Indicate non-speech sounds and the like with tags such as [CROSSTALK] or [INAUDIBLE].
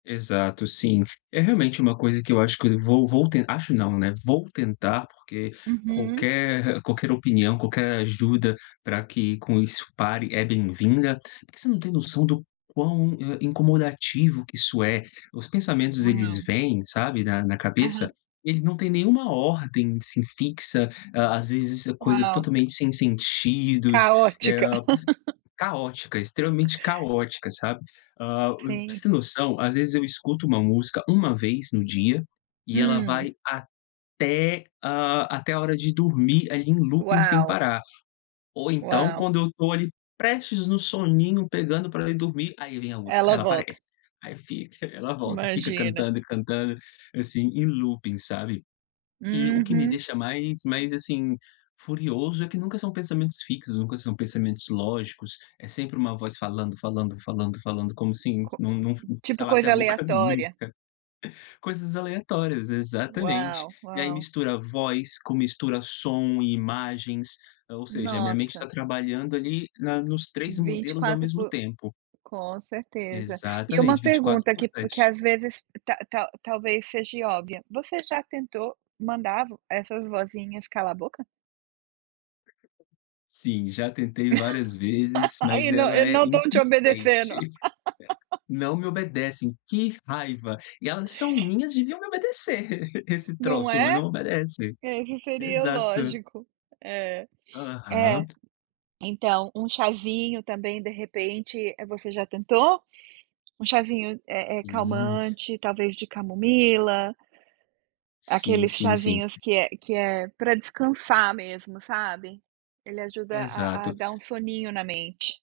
Exato, sim. É realmente uma coisa que eu acho que eu vou vou te acho não, né, vou tentar, porque Uhum. qualquer [CHUCKLES] qualquer opinião, qualquer ajuda pra que com isso pare, é bem-vinda. Porque você não tem noção do quão, eh, incomodativo que isso é. Os pensamentos, eles vêm, sabe, na na Aham. cabeça, eles não têm nenhuma ordem, assim, fixa. À às vezes coisas Uau. totalmente sem sentidos, eh, Caótica. hã, [LAUGHS] caótica, extremamente caótica, sabe. Ah, pra Sim. você ter noção, às vezes eu escuto uma música 1 vez no dia e ela Hum. vai até, ah, até a hora de dormir ali em looping sem Uau. parar. Ou então Uau. quando eu tô ali prestes no soninho, pegando pra ir dormir, aí vem a música, Ela ela volta. aparece, aí fica, ela volta e fica Imagina. cantando e cantando, assim, em looping, sabe. E o que me Uhum. deixa mais mais, assim, furioso é que nunca são pensamentos fixos, nunca são pensamentos lógicos, é sempre uma voz falando, falando, falando, falando, como sim, Co não não não [CHUCKLES] tipo calasse a coisa boca nunca. aleatória. Coisas aleatórias, exatamente. Uau, E aí uau. mistura voz com, mistura som e imagens, eh, ou seja, minha mente tá Nossa. trabalhando ali na nos 3 vinte e modelos ao quatro mesmo por tempo. com certeza. E uma Exatamente, 24 pergunta por que que 7. às vezes ta ta talvez seja óbvia, você já tentou mandar essas vozinhas calar a boca? Sim, já tentei várias vezes, [LAUGHS] E mas na e ela é não estão te obedecendo. insistente. Não [LAUGHS] me obedecem, que raiva! E elas são minhas, deviam me obedecer [LAUGHS] esse Não troço, mas é? não obedece. Esse seria o Exato. lógico. É. É. Aham. Então um chazinho também, de repente, eh, você já tentou? Um chazinho, eh eh, Hum. calmante, talvez de camomila Sim, aqueles sim, sim. chazinhos que é que é pra descansar mesmo, sabe. Ele ajuda a a a Exato. dar um soninho na mente.